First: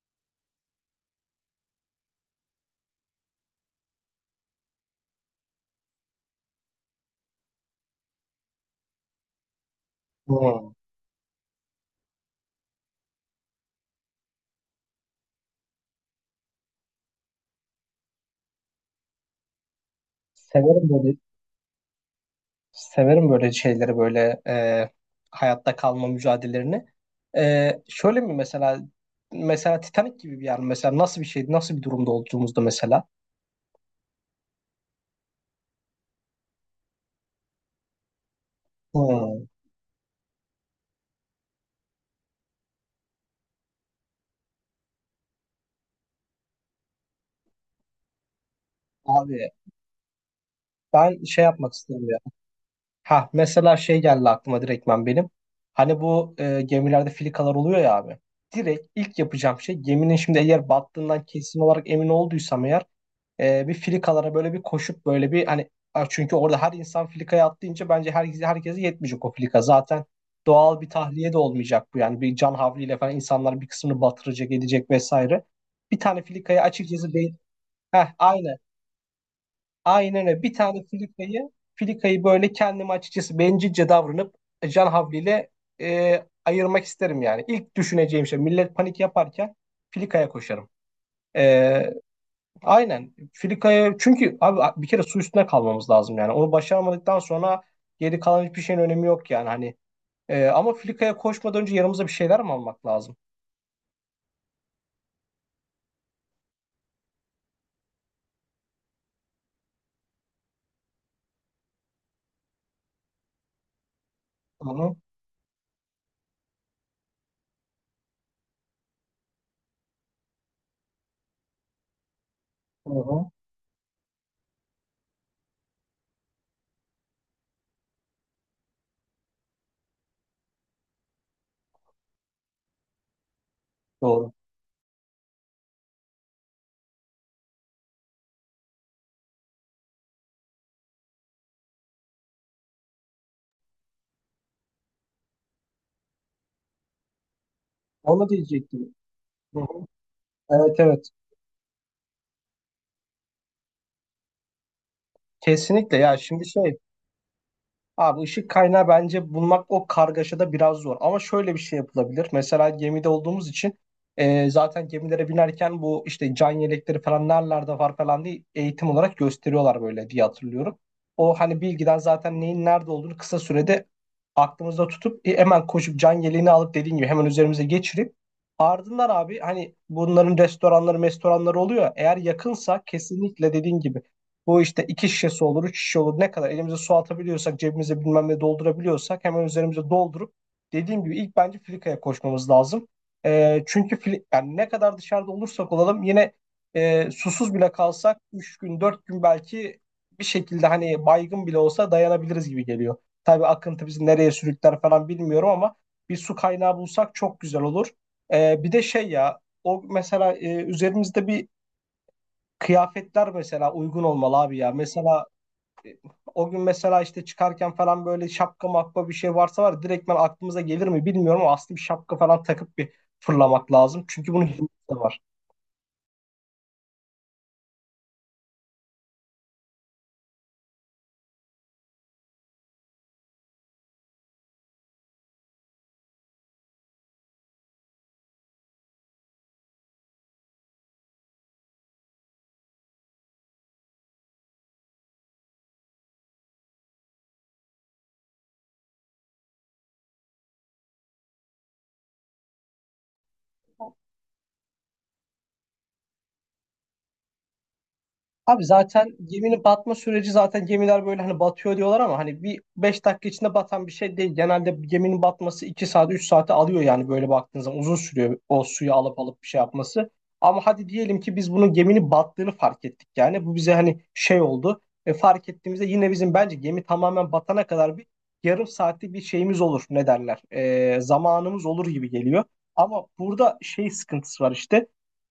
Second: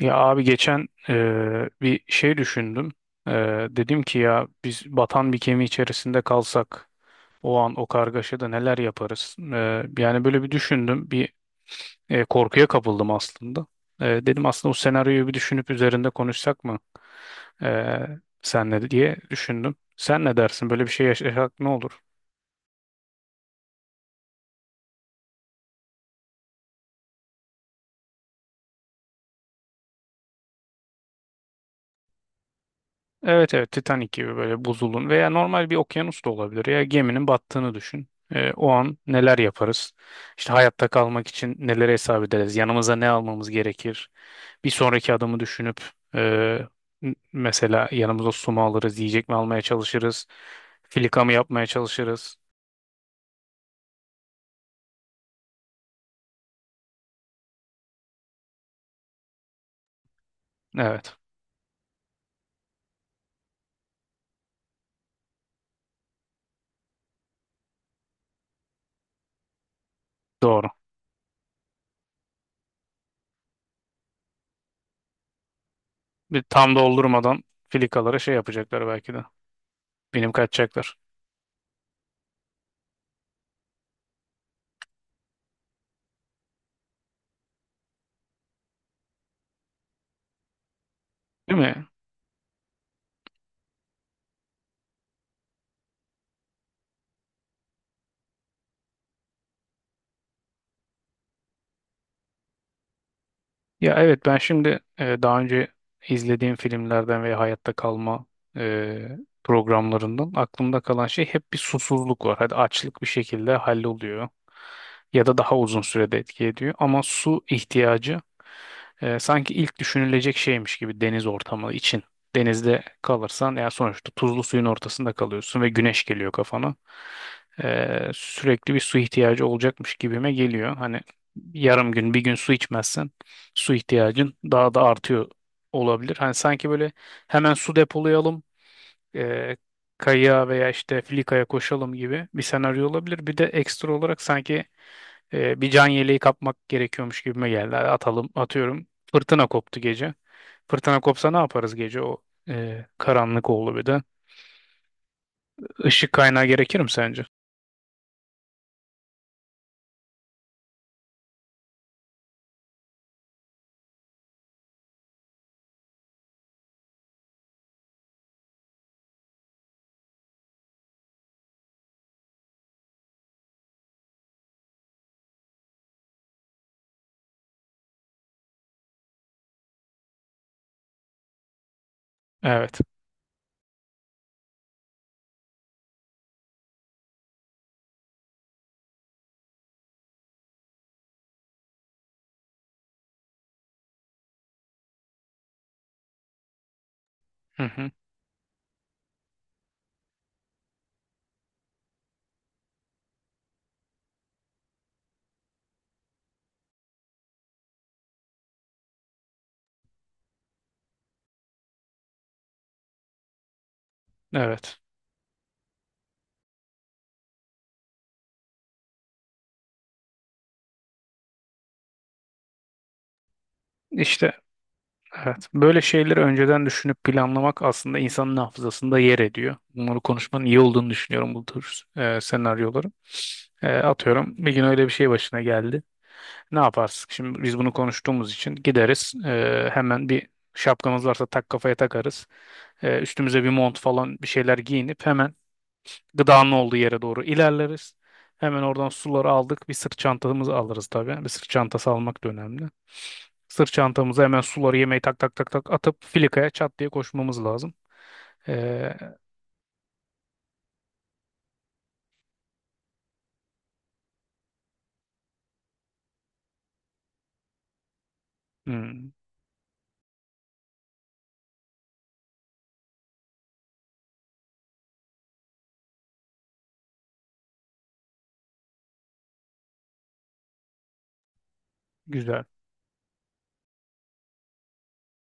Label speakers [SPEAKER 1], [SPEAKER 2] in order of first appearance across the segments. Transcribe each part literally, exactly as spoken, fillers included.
[SPEAKER 1] Ya abi geçen eee, bir şey düşündüm. Eee, dedim ki ya biz batan bir gemi içerisinde kalsak o an o kargaşada neler yaparız? Eee, yani böyle bir
[SPEAKER 2] Hmm.
[SPEAKER 1] düşündüm. Bir e, korkuya kapıldım aslında. Eee, dedim aslında o senaryoyu bir düşünüp üzerinde konuşsak mı? Eee senle diye düşündüm. Sen ne dersin? Böyle
[SPEAKER 2] Severim
[SPEAKER 1] bir şey
[SPEAKER 2] böyle
[SPEAKER 1] yaşasak ne olur?
[SPEAKER 2] Severim böyle şeyleri böyle e, hayatta kalma mücadelelerini. E, şöyle mi mesela, mesela Titanic gibi bir yer mi? Mesela nasıl bir şeydi nasıl bir durumda olduğumuzda mesela.
[SPEAKER 1] Evet, evet, Titanic gibi böyle buzulun veya normal bir okyanus da olabilir ya geminin battığını düşün. Ee, o an neler
[SPEAKER 2] Hmm.
[SPEAKER 1] yaparız? İşte hayatta kalmak için neleri hesap ederiz? Yanımıza ne almamız gerekir? Bir sonraki adımı düşünüp e, n- mesela yanımıza su mu alırız, yiyecek mi
[SPEAKER 2] Abi
[SPEAKER 1] almaya çalışırız,
[SPEAKER 2] ben
[SPEAKER 1] filika mı
[SPEAKER 2] şey
[SPEAKER 1] yapmaya
[SPEAKER 2] yapmak istiyorum ya.
[SPEAKER 1] çalışırız?
[SPEAKER 2] Ha mesela şey geldi aklıma direktmen benim. Hani bu e, gemilerde filikalar oluyor ya abi. Direkt ilk yapacağım şey, geminin şimdi eğer
[SPEAKER 1] Evet,
[SPEAKER 2] battığından kesin olarak emin olduysam eğer e, bir filikalara böyle bir koşup böyle bir hani a, çünkü orada her insan filikaya atlayınca bence herkese herkese yetmeyecek o filika. Zaten
[SPEAKER 1] doğru.
[SPEAKER 2] doğal bir tahliye de olmayacak bu, yani bir can havliyle falan insanlar bir kısmını batıracak edecek vesaire. Bir tane
[SPEAKER 1] Bir
[SPEAKER 2] filikayı
[SPEAKER 1] tam
[SPEAKER 2] açıkçası değil.
[SPEAKER 1] doldurmadan
[SPEAKER 2] Heh,
[SPEAKER 1] filikalara şey
[SPEAKER 2] aynı.
[SPEAKER 1] yapacaklar belki de.
[SPEAKER 2] Aynen
[SPEAKER 1] Benim
[SPEAKER 2] öyle. Bir tane
[SPEAKER 1] kaçacaklar.
[SPEAKER 2] filikayı filikayı böyle kendime açıkçası bencilce davranıp e, can havliyle e, ayırmak isterim yani. İlk düşüneceğim şey, millet panik yaparken filikaya koşarım.
[SPEAKER 1] Değil mi?
[SPEAKER 2] E, Aynen. Filika'ya, çünkü abi bir kere su üstüne kalmamız lazım yani. Onu başaramadıktan sonra geri kalan hiçbir şeyin önemi yok yani hani. Ee, ama Filika'ya koşmadan önce yanımıza bir şeyler mi almak lazım?
[SPEAKER 1] Ya evet, ben şimdi e, daha önce izlediğim filmlerden ve hayatta kalma e, programlarından aklımda kalan şey hep bir susuzluk var. Hadi açlık bir şekilde halloluyor
[SPEAKER 2] Hı hı,
[SPEAKER 1] ya da daha uzun sürede etki ediyor ama su ihtiyacı e, sanki ilk düşünülecek şeymiş gibi deniz ortamı için. Denizde
[SPEAKER 2] hı hı.
[SPEAKER 1] kalırsan ya sonuçta tuzlu suyun ortasında kalıyorsun ve güneş geliyor kafana. E, sürekli bir su ihtiyacı olacakmış gibime geliyor. Hani yarım gün bir gün su içmezsen su
[SPEAKER 2] Doğru.
[SPEAKER 1] ihtiyacın daha da artıyor olabilir. Hani sanki böyle hemen su depolayalım e, kayığa veya işte filikaya koşalım gibi bir senaryo olabilir. Bir de ekstra olarak sanki e, bir can yeleği kapmak gerekiyormuş gibime geldi. Hadi atalım,
[SPEAKER 2] Onu
[SPEAKER 1] atıyorum.
[SPEAKER 2] diyecektim.
[SPEAKER 1] Fırtına
[SPEAKER 2] Hı hı.
[SPEAKER 1] koptu gece.
[SPEAKER 2] Evet,
[SPEAKER 1] Fırtına
[SPEAKER 2] evet.
[SPEAKER 1] kopsa ne yaparız gece, o e, karanlık oldu bir de.
[SPEAKER 2] Kesinlikle
[SPEAKER 1] Işık
[SPEAKER 2] ya,
[SPEAKER 1] kaynağı
[SPEAKER 2] şimdi şey,
[SPEAKER 1] gerekir mi sence?
[SPEAKER 2] abi ışık kaynağı bence bulmak o kargaşada biraz zor. Ama şöyle bir şey yapılabilir. Mesela gemide olduğumuz için e, zaten gemilere binerken bu işte can yelekleri falan nerelerde var falan diye eğitim olarak gösteriyorlar böyle diye hatırlıyorum. O hani bilgiden zaten neyin nerede olduğunu kısa sürede aklımızda tutup e, hemen koşup can yeleğini alıp, dediğin gibi hemen üzerimize geçirip ardından abi hani bunların restoranları restoranları oluyor. Ya, eğer
[SPEAKER 1] Evet.
[SPEAKER 2] yakınsa kesinlikle dediğin gibi bu işte iki şişesi olur, üç şişe olur. Ne kadar elimize su atabiliyorsak, cebimize bilmem ne doldurabiliyorsak hemen üzerimize doldurup, dediğim gibi ilk bence filikaya koşmamız lazım. Ee, çünkü fili- yani ne kadar dışarıda olursak olalım, yine e, susuz
[SPEAKER 1] Hı
[SPEAKER 2] bile
[SPEAKER 1] hı.
[SPEAKER 2] kalsak üç gün dört gün belki bir şekilde hani baygın bile olsa dayanabiliriz gibi geliyor. Tabii akıntı bizi nereye sürükler falan bilmiyorum ama bir su kaynağı bulsak çok güzel olur. Ee, bir de şey ya, o mesela e, üzerimizde bir, kıyafetler mesela uygun olmalı abi ya.
[SPEAKER 1] Evet.
[SPEAKER 2] Mesela e, o gün mesela işte çıkarken falan böyle şapka makba bir şey varsa var ya, direktmen aklımıza gelir mi bilmiyorum ama aslında bir şapka falan takıp bir fırlamak lazım.
[SPEAKER 1] İşte
[SPEAKER 2] Çünkü bunun hikmeti de var.
[SPEAKER 1] evet. Böyle şeyleri önceden düşünüp planlamak aslında insanın hafızasında yer ediyor. Bunları konuşmanın iyi olduğunu düşünüyorum bu tür e, senaryoların. E, atıyorum bir gün öyle bir şey başına geldi. Ne yaparsın? Şimdi biz bunu konuştuğumuz için gideriz. Ee, hemen bir şapkamız varsa tak kafaya takarız. Ee, üstümüze bir mont falan bir şeyler giyinip hemen gıdanın olduğu yere doğru ilerleriz. Hemen oradan suları aldık. Bir sırt çantamızı alırız tabii. Bir sırt çantası almak da önemli. Sırt çantamıza hemen suları yemeği tak tak tak tak atıp filikaya çat diye koşmamız lazım.
[SPEAKER 2] Abi
[SPEAKER 1] Ee,
[SPEAKER 2] zaten geminin batma süreci, zaten gemiler böyle hani batıyor diyorlar ama hani bir beş dakika içinde batan bir şey değil. Genelde bir geminin batması iki saat üç saate alıyor yani, böyle baktığınız zaman uzun sürüyor o suyu
[SPEAKER 1] hmm,
[SPEAKER 2] alıp alıp bir şey yapması. Ama hadi diyelim ki biz bunun geminin battığını fark ettik, yani bu bize hani şey oldu. E, fark ettiğimizde yine bizim bence gemi tamamen batana kadar bir yarım saatlik bir şeyimiz olur ne derler, E, zamanımız olur gibi
[SPEAKER 1] Güzel.
[SPEAKER 2] geliyor. Ama burada şey sıkıntısı var işte,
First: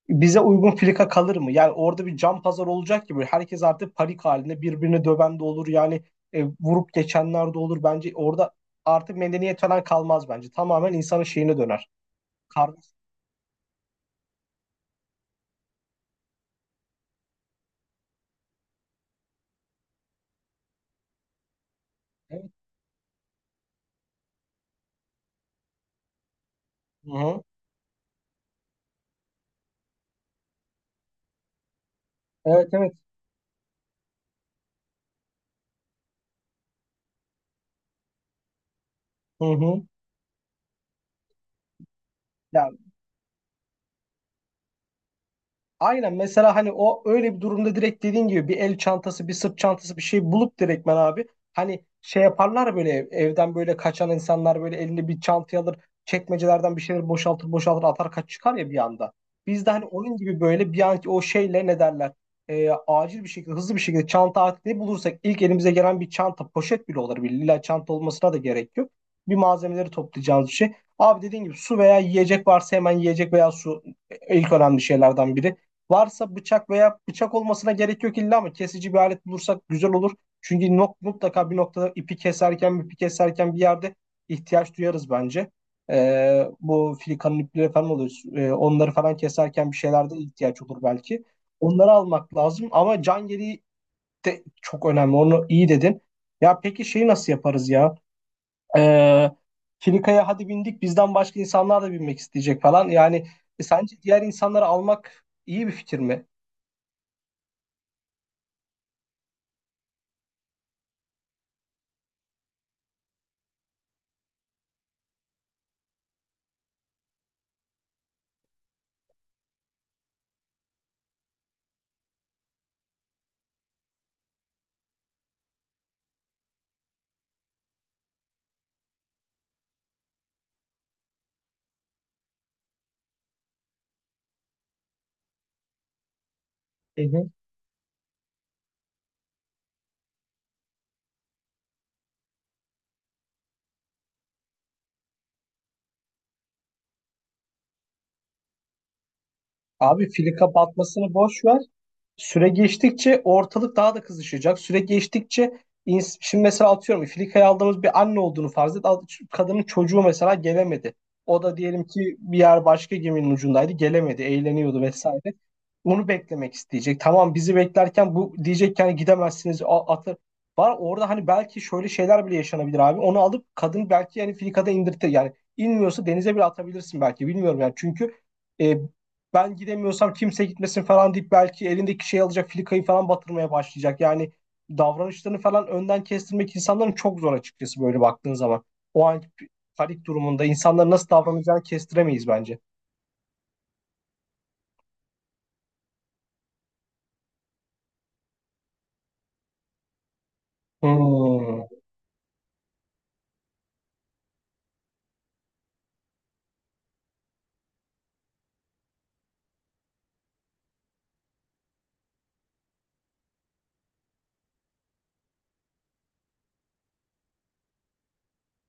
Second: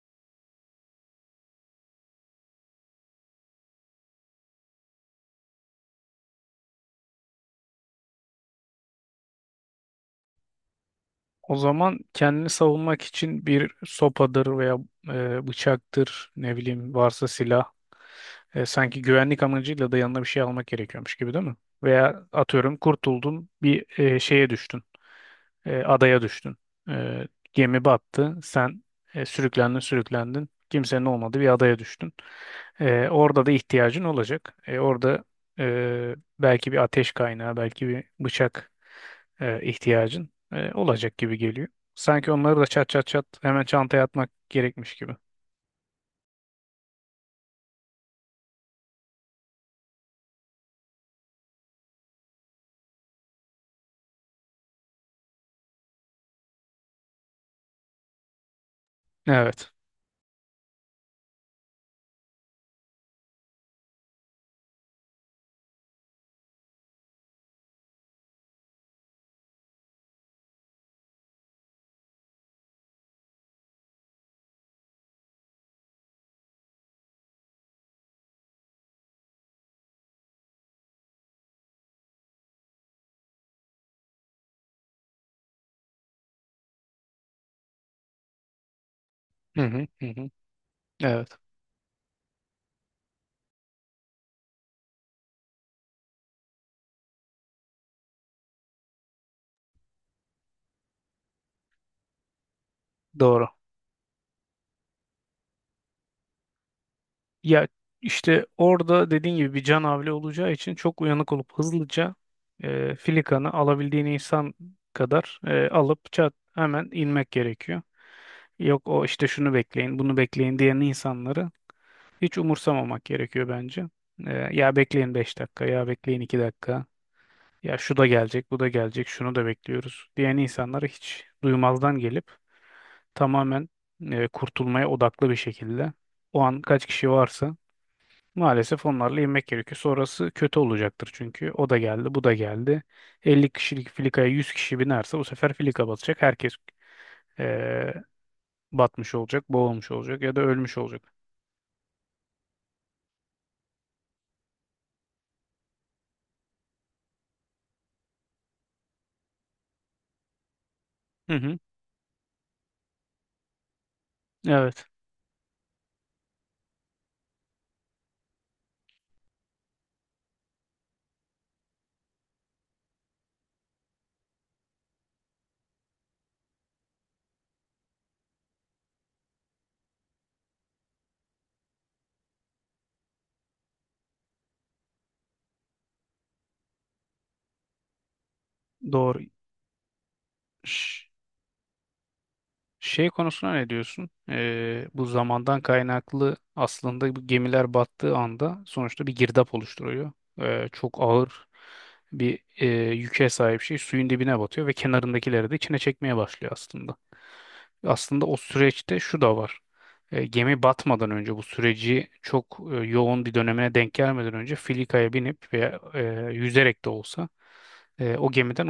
[SPEAKER 2] bize uygun filika kalır mı? Yani orada bir can pazar olacak gibi. Herkes artık panik halinde birbirini döven de olur. Yani e, vurup geçenler de olur. Bence orada artık medeniyet falan kalmaz bence. Tamamen insanın
[SPEAKER 1] O
[SPEAKER 2] şeyine döner.
[SPEAKER 1] zaman kendini
[SPEAKER 2] Kardeş.
[SPEAKER 1] savunmak için bir sopadır veya e, bıçaktır, ne bileyim varsa silah. E, sanki güvenlik amacıyla da yanına bir şey almak gerekiyormuş gibi değil mi? Veya
[SPEAKER 2] Evet.
[SPEAKER 1] atıyorum kurtuldun, bir e, şeye düştün. E, adaya düştün.
[SPEAKER 2] Hı
[SPEAKER 1] E,
[SPEAKER 2] hı.
[SPEAKER 1] gemi battı. Sen e, sürüklendin sürüklendin. Kimsenin olmadığı bir adaya düştün.
[SPEAKER 2] Evet, evet.
[SPEAKER 1] E, orada da ihtiyacın olacak. E, orada e, belki bir ateş kaynağı, belki bir bıçak
[SPEAKER 2] Hı
[SPEAKER 1] e,
[SPEAKER 2] hı.
[SPEAKER 1] ihtiyacın e, olacak gibi geliyor. Sanki onları da çat çat çat hemen çantaya atmak gerekmiş gibi.
[SPEAKER 2] Aynen, mesela hani o öyle bir durumda direkt dediğin gibi bir el çantası, bir sırt çantası, bir şey bulup direktmen abi, hani şey yaparlar ya, böyle ev- evden böyle kaçan insanlar böyle elinde bir çantayı alır çekmecelerden bir şeyler boşaltır boşaltır atar kaç çıkar ya bir anda. Biz
[SPEAKER 1] Evet.
[SPEAKER 2] de hani onun gibi böyle bir anki o şeyle ne derler, e, acil bir şekilde, hızlı bir şekilde çanta atlayıp bulursak, ilk elimize gelen bir çanta, poşet bile olur, bile illa çanta olmasına da gerek yok. Bir malzemeleri toplayacağımız bir şey. Abi dediğin gibi su veya yiyecek varsa hemen yiyecek veya su ilk önemli şeylerden biri. Varsa bıçak veya bıçak olmasına gerek yok illa, ama kesici bir alet bulursak güzel olur. Çünkü nok- mutlaka bir noktada ipi keserken, ipi keserken bir yerde ihtiyaç duyarız bence. Ee, bu filikanın ipleri falan oluyor. Ee, onları falan
[SPEAKER 1] Hı
[SPEAKER 2] keserken bir
[SPEAKER 1] hı hı
[SPEAKER 2] şeylerde
[SPEAKER 1] hı.
[SPEAKER 2] ihtiyaç olur belki.
[SPEAKER 1] Evet.
[SPEAKER 2] Onları almak lazım, ama can yeleği de çok önemli. Onu iyi dedin. Ya peki şeyi nasıl yaparız ya? Ee, filikaya hadi bindik, bizden başka insanlar da binmek isteyecek falan. Yani
[SPEAKER 1] Doğru.
[SPEAKER 2] e, sence diğer insanları almak iyi bir fikir mi?
[SPEAKER 1] Ya işte orada dediğin gibi bir can havli olacağı için çok uyanık olup hızlıca e, filikanı alabildiğin insan kadar e, alıp çat hemen inmek gerekiyor. Yok, o işte şunu bekleyin, bunu bekleyin diyen insanları hiç umursamamak gerekiyor bence. E, ya bekleyin beş dakika, ya bekleyin iki dakika, ya şu da gelecek, bu da gelecek, şunu da bekliyoruz diyen insanları hiç duymazdan gelip tamamen e, kurtulmaya odaklı bir şekilde o an kaç
[SPEAKER 2] Hı
[SPEAKER 1] kişi
[SPEAKER 2] hı.
[SPEAKER 1] varsa maalesef onlarla inmek gerekiyor. Sonrası kötü olacaktır çünkü. O da geldi, bu da geldi. elli kişilik filikaya yüz kişi binerse bu sefer filika batacak. Herkes eee, batmış olacak, boğulmuş
[SPEAKER 2] Abi
[SPEAKER 1] olacak
[SPEAKER 2] fili
[SPEAKER 1] ya da ölmüş olacak.
[SPEAKER 2] kapatmasını boş ver. Süre geçtikçe ortalık daha da kızışacak. Süre geçtikçe ins- şimdi mesela atıyorum Filika'ya aldığımız bir anne olduğunu farz et. Al- Kadının çocuğu mesela gelemedi.
[SPEAKER 1] Hı
[SPEAKER 2] O da
[SPEAKER 1] hı.
[SPEAKER 2] diyelim ki bir yer başka geminin ucundaydı. Gelemedi, eğleniyordu
[SPEAKER 1] Evet,
[SPEAKER 2] vesaire. Onu beklemek isteyecek. Tamam bizi beklerken bu diyecek ki hani gidemezsiniz, a- atı var. Orada hani belki şöyle şeyler bile yaşanabilir abi. Onu alıp kadın belki yani Filika'da indirtir. Yani inmiyorsa denize bile atabilirsin belki. Bilmiyorum yani. Çünkü e, ben gidemiyorsam kimse gitmesin falan deyip belki elindeki şey alacak filikayı falan batırmaya başlayacak. Yani davranışlarını falan önden kestirmek insanların çok zor açıkçası, böyle baktığın zaman. O
[SPEAKER 1] doğru.
[SPEAKER 2] an panik durumunda insanların
[SPEAKER 1] Şş.
[SPEAKER 2] nasıl davranacağını kestiremeyiz bence.
[SPEAKER 1] Şey konusuna ne diyorsun? Ee, bu zamandan kaynaklı aslında bu gemiler battığı anda sonuçta bir girdap oluşturuyor. Ee, çok ağır
[SPEAKER 2] Hmm.
[SPEAKER 1] bir e, yüke sahip şey suyun dibine batıyor ve kenarındakileri de içine çekmeye başlıyor aslında. Aslında o süreçte şu da var. E, gemi batmadan önce bu süreci çok e, yoğun bir dönemine denk gelmeden önce filikaya binip veya e, yüzerek de olsa e, o gemiden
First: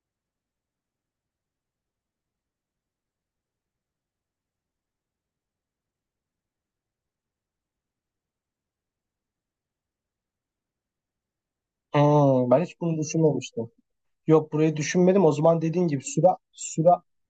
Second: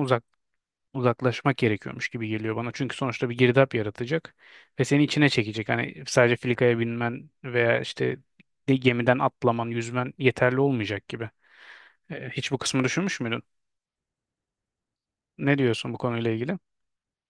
[SPEAKER 1] uzaklaşmak gerekiyormuş gibi geliyor bana. Çünkü sonuçta bir girdap yaratacak ve seni içine çekecek. Hani sadece filikaya binmen veya işte de- gemiden atlaman, yüzmen yeterli olmayacak gibi. E,
[SPEAKER 2] hmm,
[SPEAKER 1] hiç bu
[SPEAKER 2] Ben hiç
[SPEAKER 1] kısmı
[SPEAKER 2] bunu
[SPEAKER 1] düşünmüş müydün?
[SPEAKER 2] düşünmemiştim. Yok, burayı düşünmedim. O
[SPEAKER 1] Ne
[SPEAKER 2] zaman dediğin
[SPEAKER 1] diyorsun bu
[SPEAKER 2] gibi süre
[SPEAKER 1] konuyla ilgili?
[SPEAKER 2] süre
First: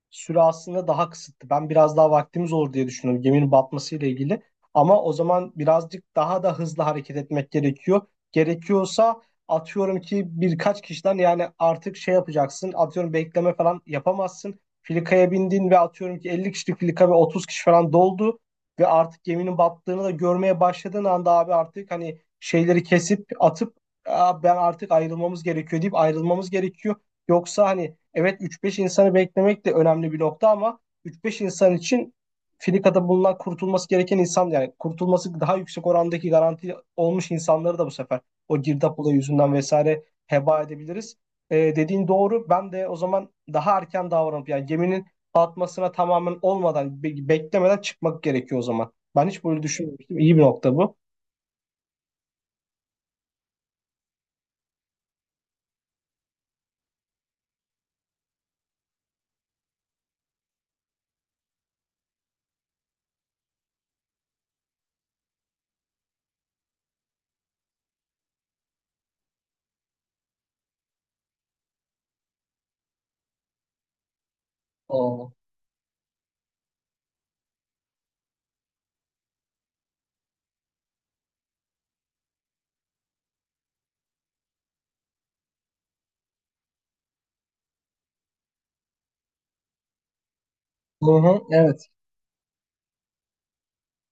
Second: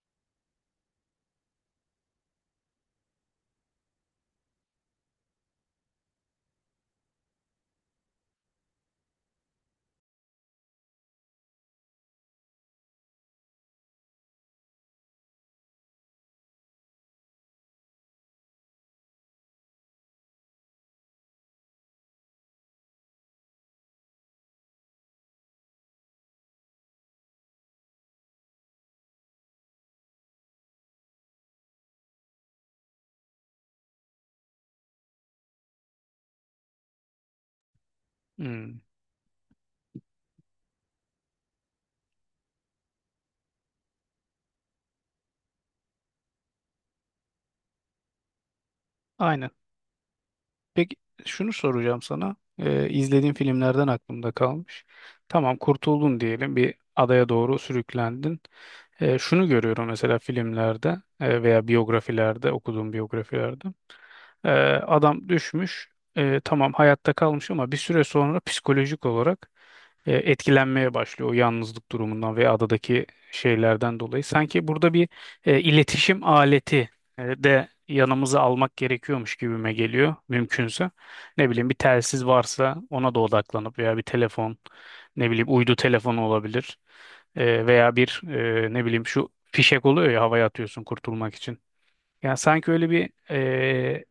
[SPEAKER 2] süre aslında daha kısıtlı. Ben biraz daha vaktimiz olur diye düşünüyorum geminin batmasıyla ilgili. Ama o zaman birazcık daha da hızlı hareket etmek gerekiyor. Gerekiyorsa atıyorum ki birkaç kişiden, yani artık şey yapacaksın. Atıyorum bekleme falan yapamazsın. Filikaya bindin ve atıyorum ki elli kişilik filika ve otuz kişi falan doldu ve artık geminin battığını da görmeye başladığın anda abi artık hani şeyleri kesip atıp, "Aa, ben artık ayrılmamız gerekiyor" deyip ayrılmamız gerekiyor. Yoksa hani, evet, üç beş insanı beklemek de önemli bir nokta, ama üç beş insan için Filika'da bulunan kurtulması gereken insan, yani kurtulması daha yüksek orandaki garanti olmuş insanları da bu sefer o
[SPEAKER 1] Hmm,
[SPEAKER 2] girdap olayı yüzünden vesaire heba edebiliriz. Ee, dediğin doğru. Ben de o zaman daha erken davranıp yani geminin batmasına tamamen olmadan be- beklemeden çıkmak gerekiyor o zaman. Ben hiç
[SPEAKER 1] aynen.
[SPEAKER 2] böyle düşünmemiştim. İyi bir nokta
[SPEAKER 1] Peki,
[SPEAKER 2] bu.
[SPEAKER 1] şunu soracağım sana. E, izlediğin filmlerden aklımda kalmış. Tamam, kurtuldun diyelim, bir adaya doğru sürüklendin. E, şunu görüyorum mesela filmlerde, e, veya biyografilerde, okuduğum biyografilerde. Ee, Adam düşmüş. Ee, tamam, hayatta kalmış ama bir süre sonra psikolojik olarak e, etkilenmeye başlıyor o yalnızlık durumundan ve adadaki şeylerden dolayı. Sanki burada bir
[SPEAKER 2] Oo.
[SPEAKER 1] e, iletişim aleti e, de yanımıza almak gerekiyormuş gibime geliyor mümkünse. Ne bileyim, bir telsiz varsa ona da odaklanıp veya bir telefon, ne bileyim uydu telefonu olabilir. E, veya bir, e, ne bileyim şu fişek oluyor ya, havaya atıyorsun
[SPEAKER 2] Hı
[SPEAKER 1] kurtulmak
[SPEAKER 2] hı,
[SPEAKER 1] için.
[SPEAKER 2] evet.
[SPEAKER 1] Yani sanki öyle bir e,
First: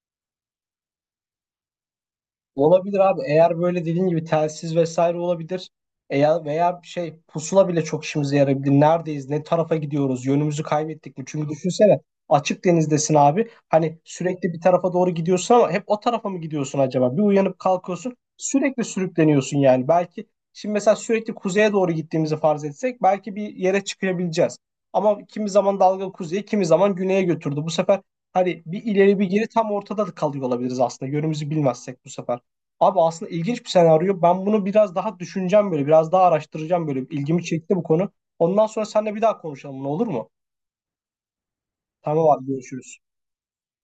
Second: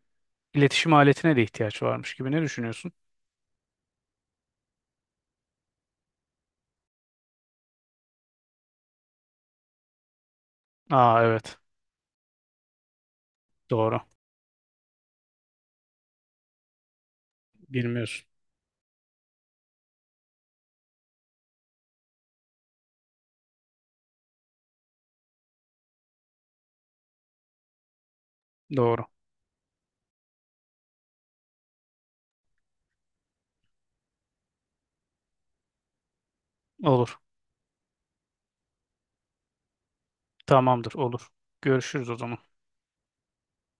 [SPEAKER 1] İletişim aletine de ihtiyaç varmış gibi, ne düşünüyorsun?
[SPEAKER 2] Olabilir abi. Eğer böyle dediğin gibi telsiz vesaire olabilir. Eğer veya şey pusula bile çok işimize yarayabilir. Neredeyiz? Ne tarafa gidiyoruz? Yönümüzü kaybettik
[SPEAKER 1] Aa,
[SPEAKER 2] mi? Çünkü
[SPEAKER 1] evet.
[SPEAKER 2] düşünsene açık denizdesin abi. Hani
[SPEAKER 1] Doğru.
[SPEAKER 2] sürekli bir tarafa doğru gidiyorsun ama hep o tarafa mı gidiyorsun acaba? Bir uyanıp kalkıyorsun.
[SPEAKER 1] Bilmiyorsun.
[SPEAKER 2] Sürekli sürükleniyorsun yani. Belki şimdi mesela sürekli kuzeye doğru gittiğimizi farz etsek belki bir yere çıkabileceğiz. Ama kimi zaman dalga kuzeye, kimi zaman güneye götürdü. Bu sefer hani bir
[SPEAKER 1] Doğru.
[SPEAKER 2] ileri bir geri tam ortada da kalıyor olabiliriz aslında, yönümüzü bilmezsek bu sefer. Abi aslında ilginç bir senaryo. Ben bunu biraz daha düşüneceğim böyle. Biraz daha araştıracağım böyle.
[SPEAKER 1] Olur.
[SPEAKER 2] İlgimi çekti bu konu. Ondan sonra seninle bir daha konuşalım. Ne olur mu?
[SPEAKER 1] Tamamdır, olur. Görüşürüz o
[SPEAKER 2] Tamam
[SPEAKER 1] zaman.
[SPEAKER 2] abi, görüşürüz.